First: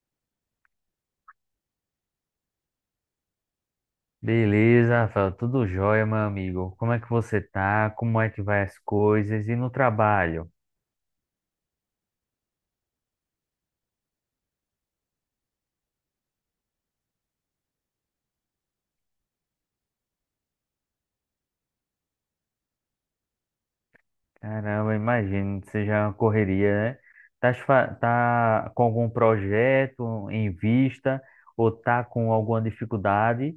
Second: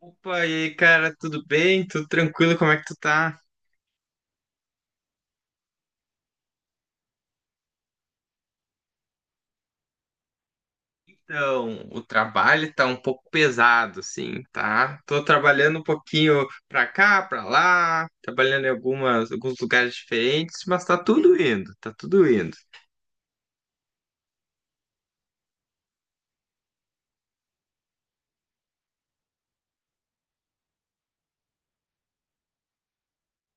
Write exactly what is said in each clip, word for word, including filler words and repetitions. Opa, e aí, cara, tudo bem? Tudo tranquilo? Como é que tu tá? Beleza, Rafael, tudo jóia, meu amigo. Como é que você tá? Como é que vai as coisas? E no trabalho? Então, o trabalho tá um pouco pesado, assim, tá? Tô trabalhando um pouquinho pra cá, pra lá, trabalhando em algumas, alguns lugares diferentes, mas tá tudo indo, tá tudo indo. Caramba, imagino que seja uma correria, né? Tá, fa- tá com algum projeto em vista ou tá com alguma dificuldade?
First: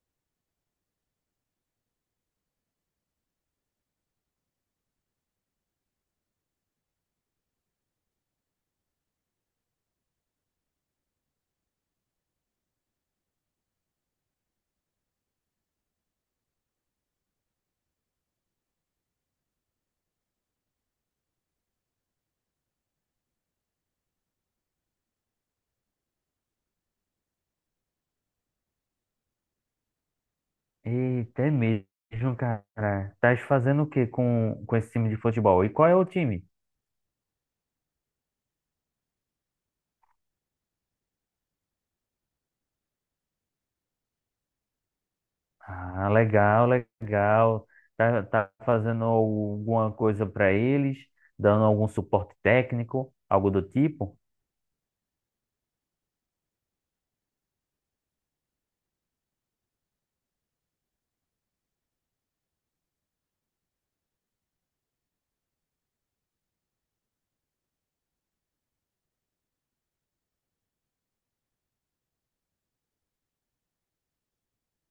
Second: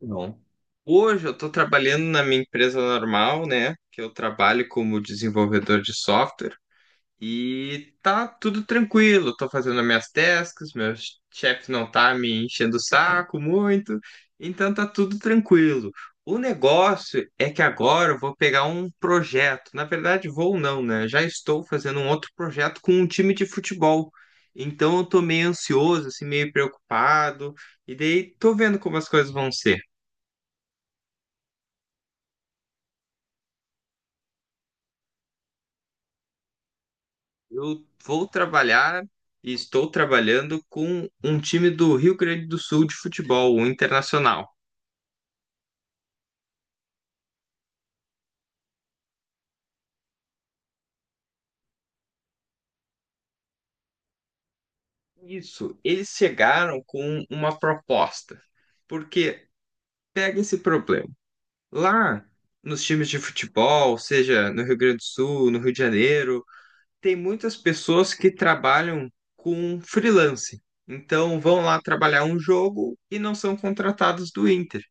Bom, hoje eu tô trabalhando na minha empresa normal, né? Que eu trabalho como desenvolvedor de software. E tá tudo tranquilo, tô fazendo as minhas tasks, meu chefe não tá me enchendo o saco muito, então tá tudo tranquilo. O negócio é que agora eu vou pegar um projeto, na verdade vou não, né? Já estou fazendo um outro projeto com um time de futebol. Então eu tô meio ansioso, assim, meio preocupado, e daí tô vendo como as coisas vão ser. Eita, é mesmo, cara. Tá fazendo o que com, com esse time de futebol? E qual é o time? Eu vou trabalhar e estou trabalhando com um time do Rio Grande do Sul de futebol, o Internacional. Ah, legal, legal. Tá, tá fazendo alguma coisa para eles, dando algum suporte técnico, algo do tipo? Isso, eles chegaram com uma proposta, porque pega esse problema. Lá nos times de futebol, seja no Rio Grande do Sul, no Rio de Janeiro, tem muitas pessoas que trabalham com freelance. Então vão lá trabalhar um jogo e não são contratados do Inter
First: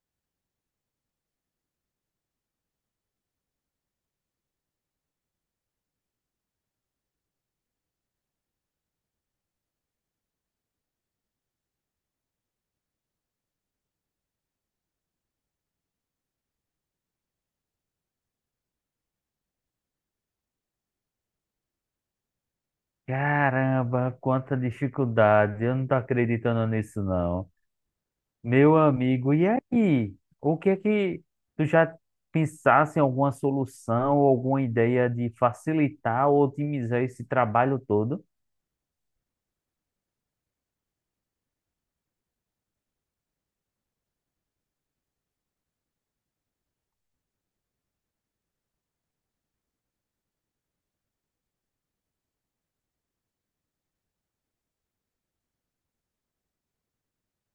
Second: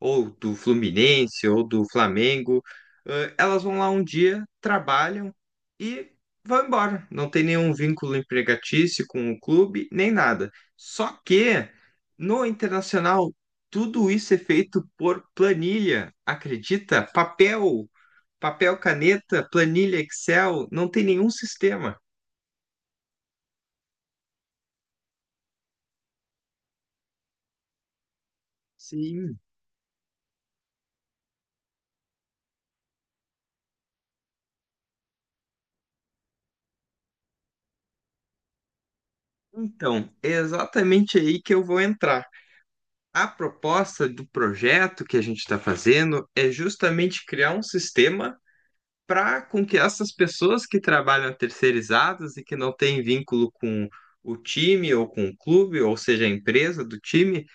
ou do Fluminense, ou do Flamengo, eh, elas vão lá um dia, trabalham e vão embora. Não tem nenhum vínculo empregatício com o clube, nem nada. Só que no Internacional, tudo isso é feito por planilha, acredita? Papel, papel, caneta, planilha Excel, não tem nenhum sistema. Caramba, quanta dificuldade. Eu não tô acreditando nisso, não. Meu amigo, Sim. e aí? O que é que tu já pensasse em alguma solução, alguma ideia de facilitar ou otimizar esse trabalho todo? Então, é exatamente aí que eu vou entrar. A proposta do projeto que a gente está fazendo é justamente criar um sistema para com que essas pessoas que trabalham terceirizadas e que não têm vínculo com o time ou com o clube, ou seja, a empresa do time,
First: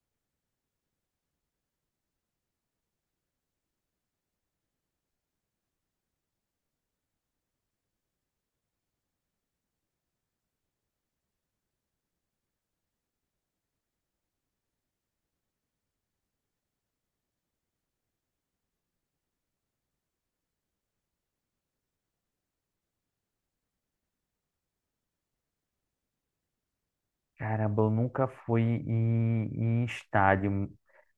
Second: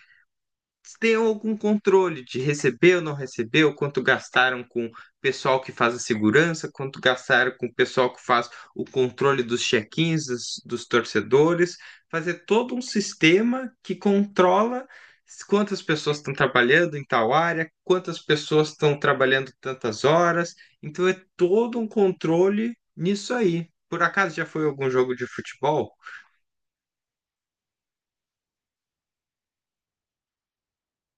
tenham algum controle de receber ou não receber, recebeu, quanto gastaram com o pessoal que faz a segurança, quanto gastaram com o pessoal que faz o controle dos check-ins, dos, dos torcedores, fazer todo um sistema que controla quantas pessoas estão trabalhando em tal área, quantas pessoas estão trabalhando tantas horas. Então é todo um controle nisso aí. Por acaso já foi algum jogo de futebol? Caramba, eu nunca fui em, em estádio,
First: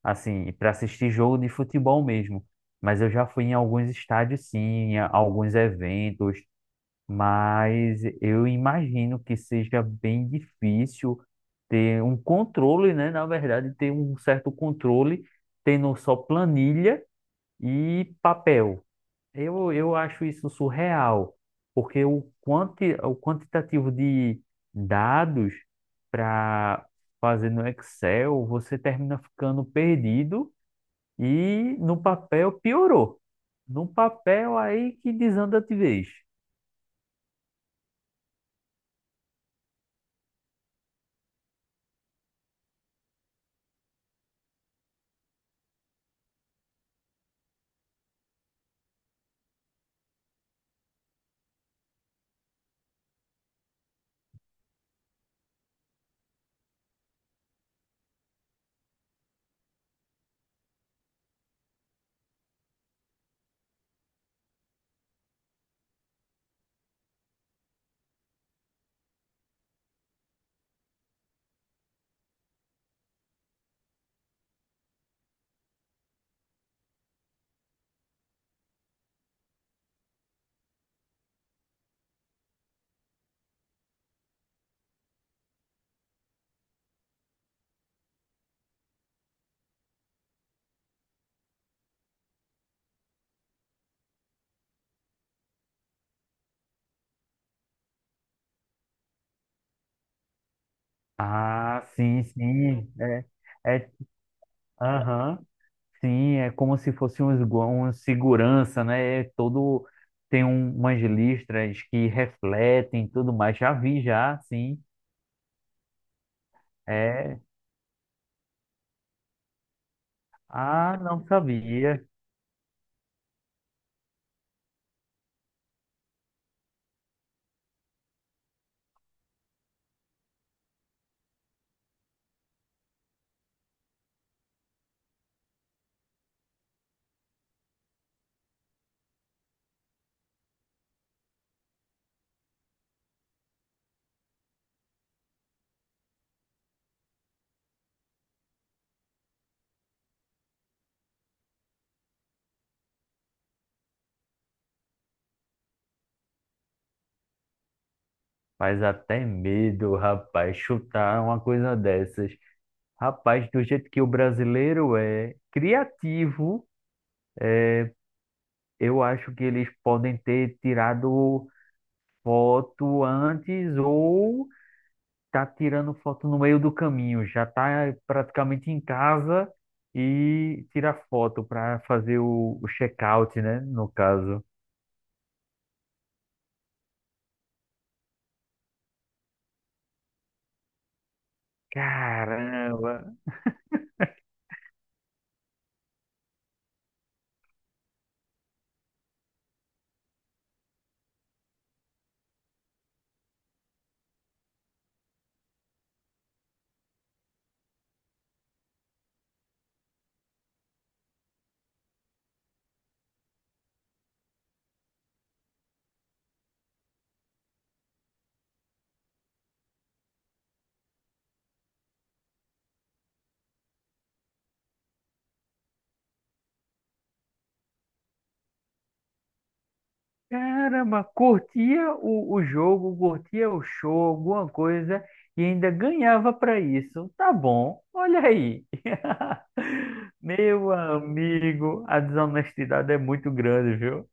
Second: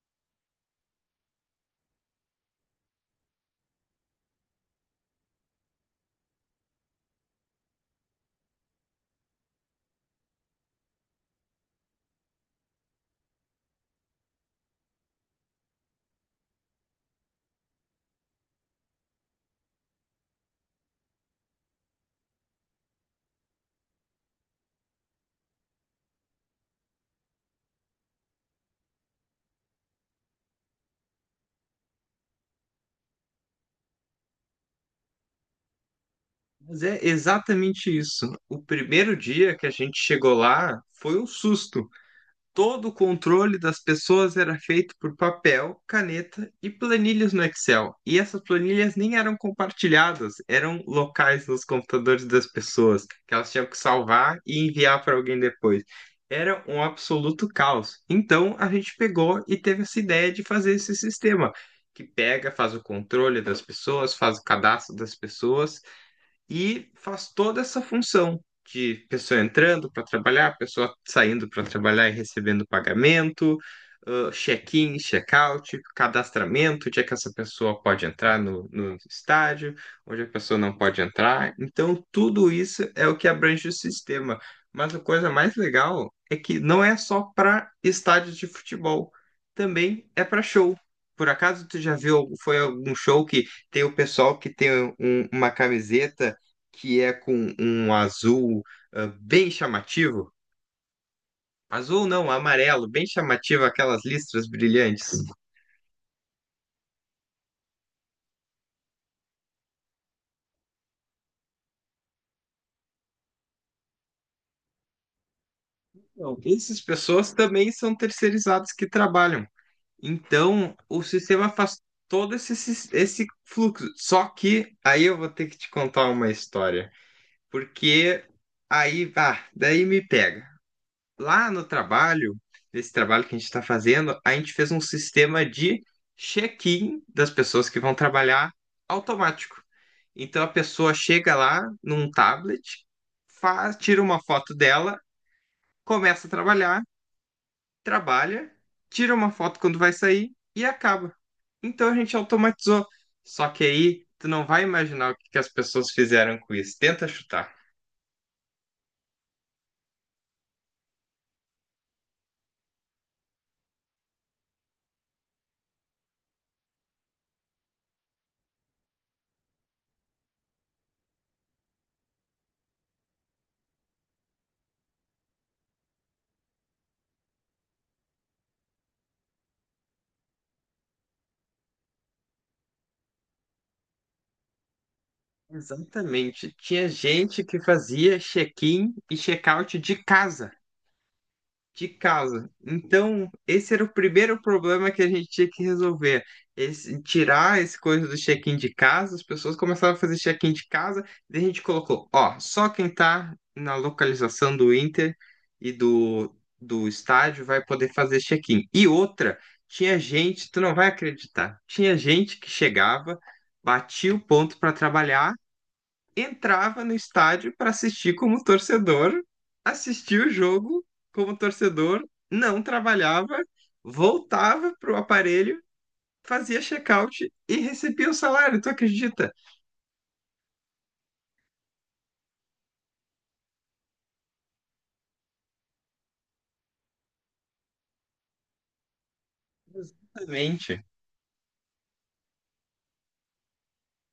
assim, para assistir jogo de futebol mesmo. Mas eu já fui em alguns estádios, sim, em a- alguns eventos. Mas eu imagino que seja bem difícil ter um controle, né? Na verdade, ter um certo controle, tendo só planilha e papel. Eu, eu acho isso surreal, porque o, quanti, o quantitativo de dados para fazer no Excel, você termina ficando perdido e no papel piorou. No papel aí que desanda de vez. Mas é exatamente isso. O primeiro dia que a gente chegou lá foi um susto. Todo o controle das pessoas era feito por papel, caneta e planilhas no Excel. E essas planilhas nem eram compartilhadas, eram locais nos computadores das pessoas, que elas tinham que salvar e enviar para alguém depois. Era um absoluto caos. Então a gente pegou e teve essa ideia de fazer esse sistema que pega, faz o controle das pessoas, faz o cadastro das pessoas e faz toda essa função de pessoa entrando para trabalhar, pessoa saindo para trabalhar e recebendo pagamento, ah, check-in, check-out, cadastramento, onde é que essa pessoa pode entrar no, no estádio, onde a pessoa não pode entrar. Então, tudo isso é o que abrange o sistema. Mas a coisa mais legal é que não é só para estádios de futebol, também é para show. Por acaso tu já viu, foi algum show que tem o pessoal que tem um- uma camiseta que é com um azul ah, bem chamativo. Ah, Azul sim, não, amarelo, sim. bem É, chamativo, é, aquelas listras brilhantes. aham, sim, é como se fosse um, esgo- um segurança, né? É todo, tem um, umas listras que refletem e tudo mais. Já vi, já, sim. Então, essas pessoas É, também são terceirizadas que trabalham. Então, ah, o não sistema faz sabia. todo esse, sis- esse fluxo. Só que aí eu vou ter que te contar uma história, porque aí, ah, daí me pega. Lá no trabalho, nesse trabalho que a gente está fazendo, a gente fez um sistema de check-in das pessoas que vão trabalhar automático. Então a pessoa chega lá num tablet, faz, tira uma foto dela, começa a trabalhar, trabalha, tira uma foto quando vai sair e acaba. Então a gente automatizou. Só que aí tu não vai imaginar o que que as pessoas fizeram com isso. Tenta chutar. Faz até medo, rapaz, chutar uma coisa dessas. Rapaz, do jeito que o brasileiro é criativo, eu acho que eles podem ter tirado foto antes ou tá tirando foto no meio do caminho, já tá praticamente em casa e tira foto para fazer o, o check-out, né, no caso. Exatamente. Tinha gente que fazia check-in e check-out de casa, de casa. Caramba! Então, esse era o primeiro problema que a gente tinha que resolver. Esse- tirar esse coisa do check-in de casa, as pessoas começaram a fazer check-in de casa, daí a gente colocou, ó, só quem tá na localização do Inter e do, do estádio vai poder fazer check-in. E outra, tinha gente, tu não vai acreditar, tinha gente que chegava, batia o ponto para trabalhar, entrava no estádio para assistir como torcedor, assistia o jogo como torcedor, não trabalhava, voltava pro aparelho, fazia check-out e recebia o salário, tu acredita? Caramba, curtia o, o jogo, curtia o show, alguma coisa, e ainda ganhava para isso. Tá bom, olha aí. Meu Exatamente, amigo, a desonestidade é muito grande, viu?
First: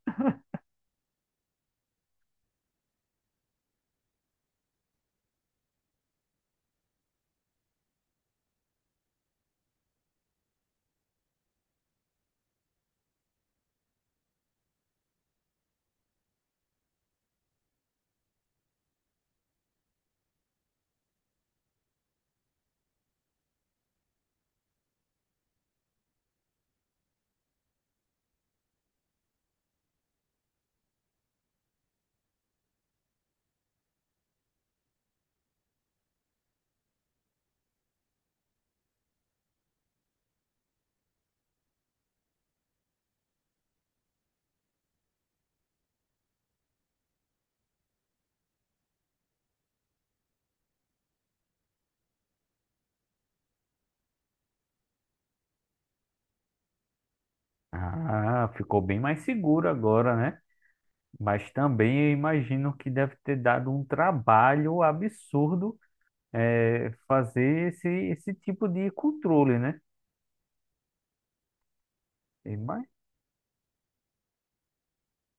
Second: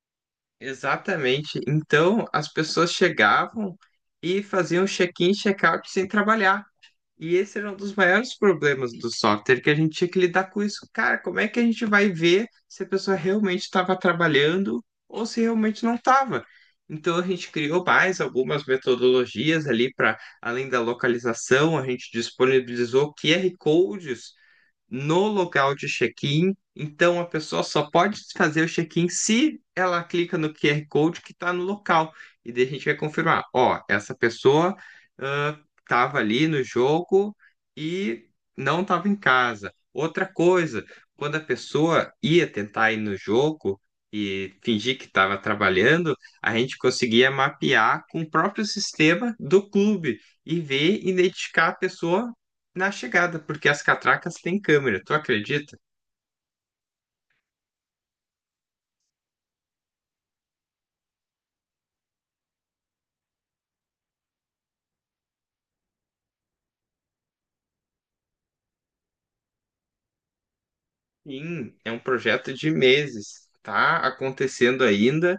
exatamente. Então as pessoas chegavam e faziam check-in, e check-out sem trabalhar. E esse era um dos maiores problemas do software, que a gente tinha que lidar com isso. Cara, como é que a gente vai ver se a pessoa realmente estava trabalhando ou se realmente não estava? Então a gente criou mais algumas metodologias ali para além da localização, a gente disponibilizou Q R codes no local de check-in. Então, a pessoa só pode fazer o check-in se ela clica no Q R Code que está no local. E daí a gente vai confirmar: ó, essa pessoa estava ali no jogo e não estava em casa. Outra coisa, quando a pessoa ia tentar ir no jogo e fingir que estava trabalhando, a gente conseguia mapear com o próprio sistema do clube e ver, identificar a pessoa na chegada, porque as catracas têm câmera, tu acredita? Ah, ficou bem mais seguro agora, né? Mas também eu imagino que deve ter dado um trabalho absurdo eh, fazer esse, esse tipo de controle, né? Sim, é um projeto de meses, tá acontecendo ainda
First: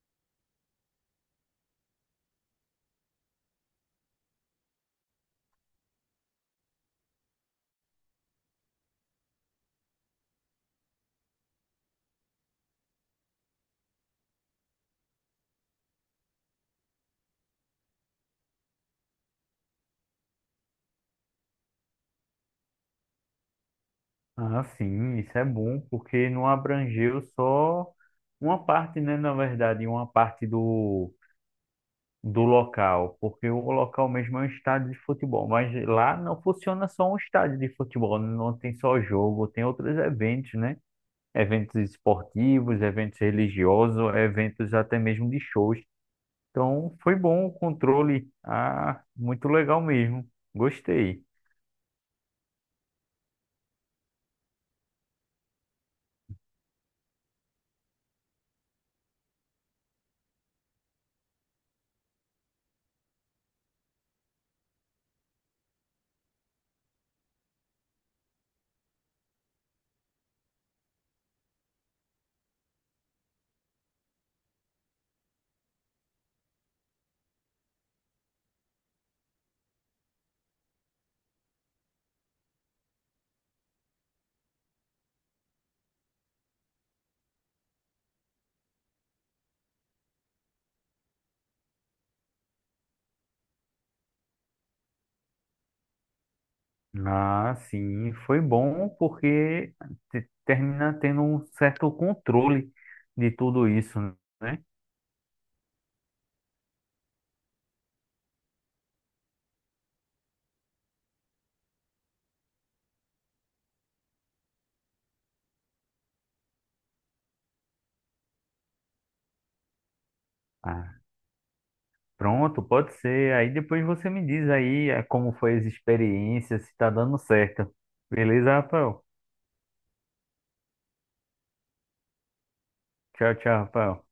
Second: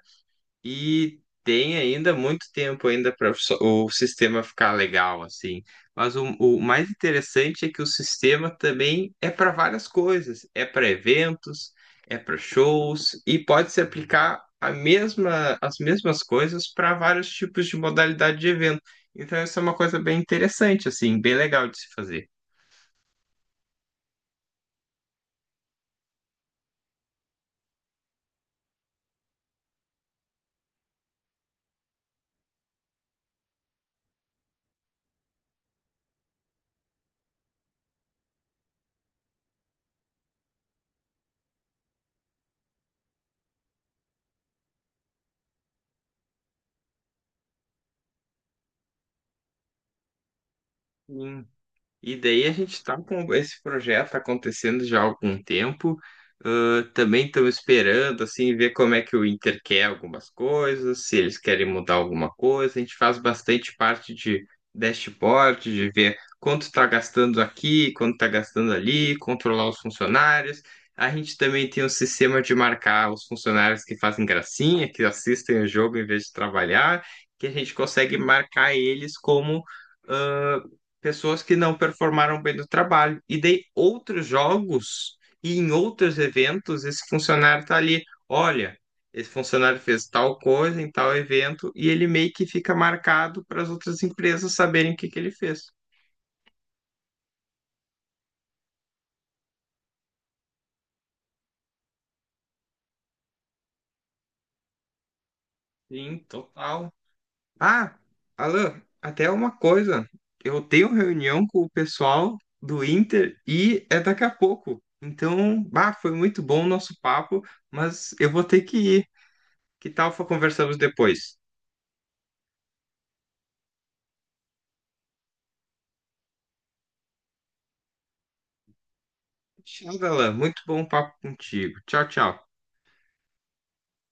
e tem ainda muito tempo ainda para o sistema ficar legal assim. Mas o, o mais interessante é que o sistema também é para várias coisas, é para eventos, é para shows e pode se aplicar a mesma, as mesmas coisas para vários tipos de modalidade de evento. Então, isso é uma coisa bem interessante, assim, bem legal de se fazer. Ah, sim, isso é bom, porque não abrangeu só uma parte, né, na verdade, uma parte do, do local, porque o local mesmo é um estádio de futebol, mas lá não funciona só um estádio de futebol, não tem só jogo, tem outros eventos, né? Eventos esportivos, eventos religiosos, eventos até mesmo de shows. Então, foi bom o controle. Ah, muito legal mesmo. Gostei. Sim. E daí a gente está com esse projeto acontecendo já há algum tempo. Ah, também estamos esperando assim ver como é que o Inter quer algumas coisas, se eles querem mudar alguma coisa. A gente faz bastante parte de dashboard, de ver quanto está gastando aqui, quanto está gastando ali, controlar os funcionários. A gente também tem um sistema de marcar os funcionários que fazem gracinha, que assistem o jogo em vez de trabalhar, que a gente consegue marcar eles como pessoas que não performaram bem no trabalho. E dei outros jogos e em outros eventos, esse funcionário tá ali, olha, esse funcionário fez tal coisa em tal evento e ele meio que fica marcado para as outras empresas saberem o que que ele fez. Ah, sim, foi bom porque te- termina tendo um certo controle de tudo isso, né? Sim, total. Ah, Alan, até uma coisa, eu tenho reunião com o pessoal do Inter e é daqui a pouco. Então, bah, foi muito bom o nosso papo, mas eu vou ter que ir. Que tal conversamos Ah, depois? pronto, pode ser. Aí depois você me diz aí eh, como foi as experiências, se tá dando certo. Beleza, Rafael? Tchau, Galan. Muito bom papo contigo. Tchau, tchau. Tchau, tchau, Rafael.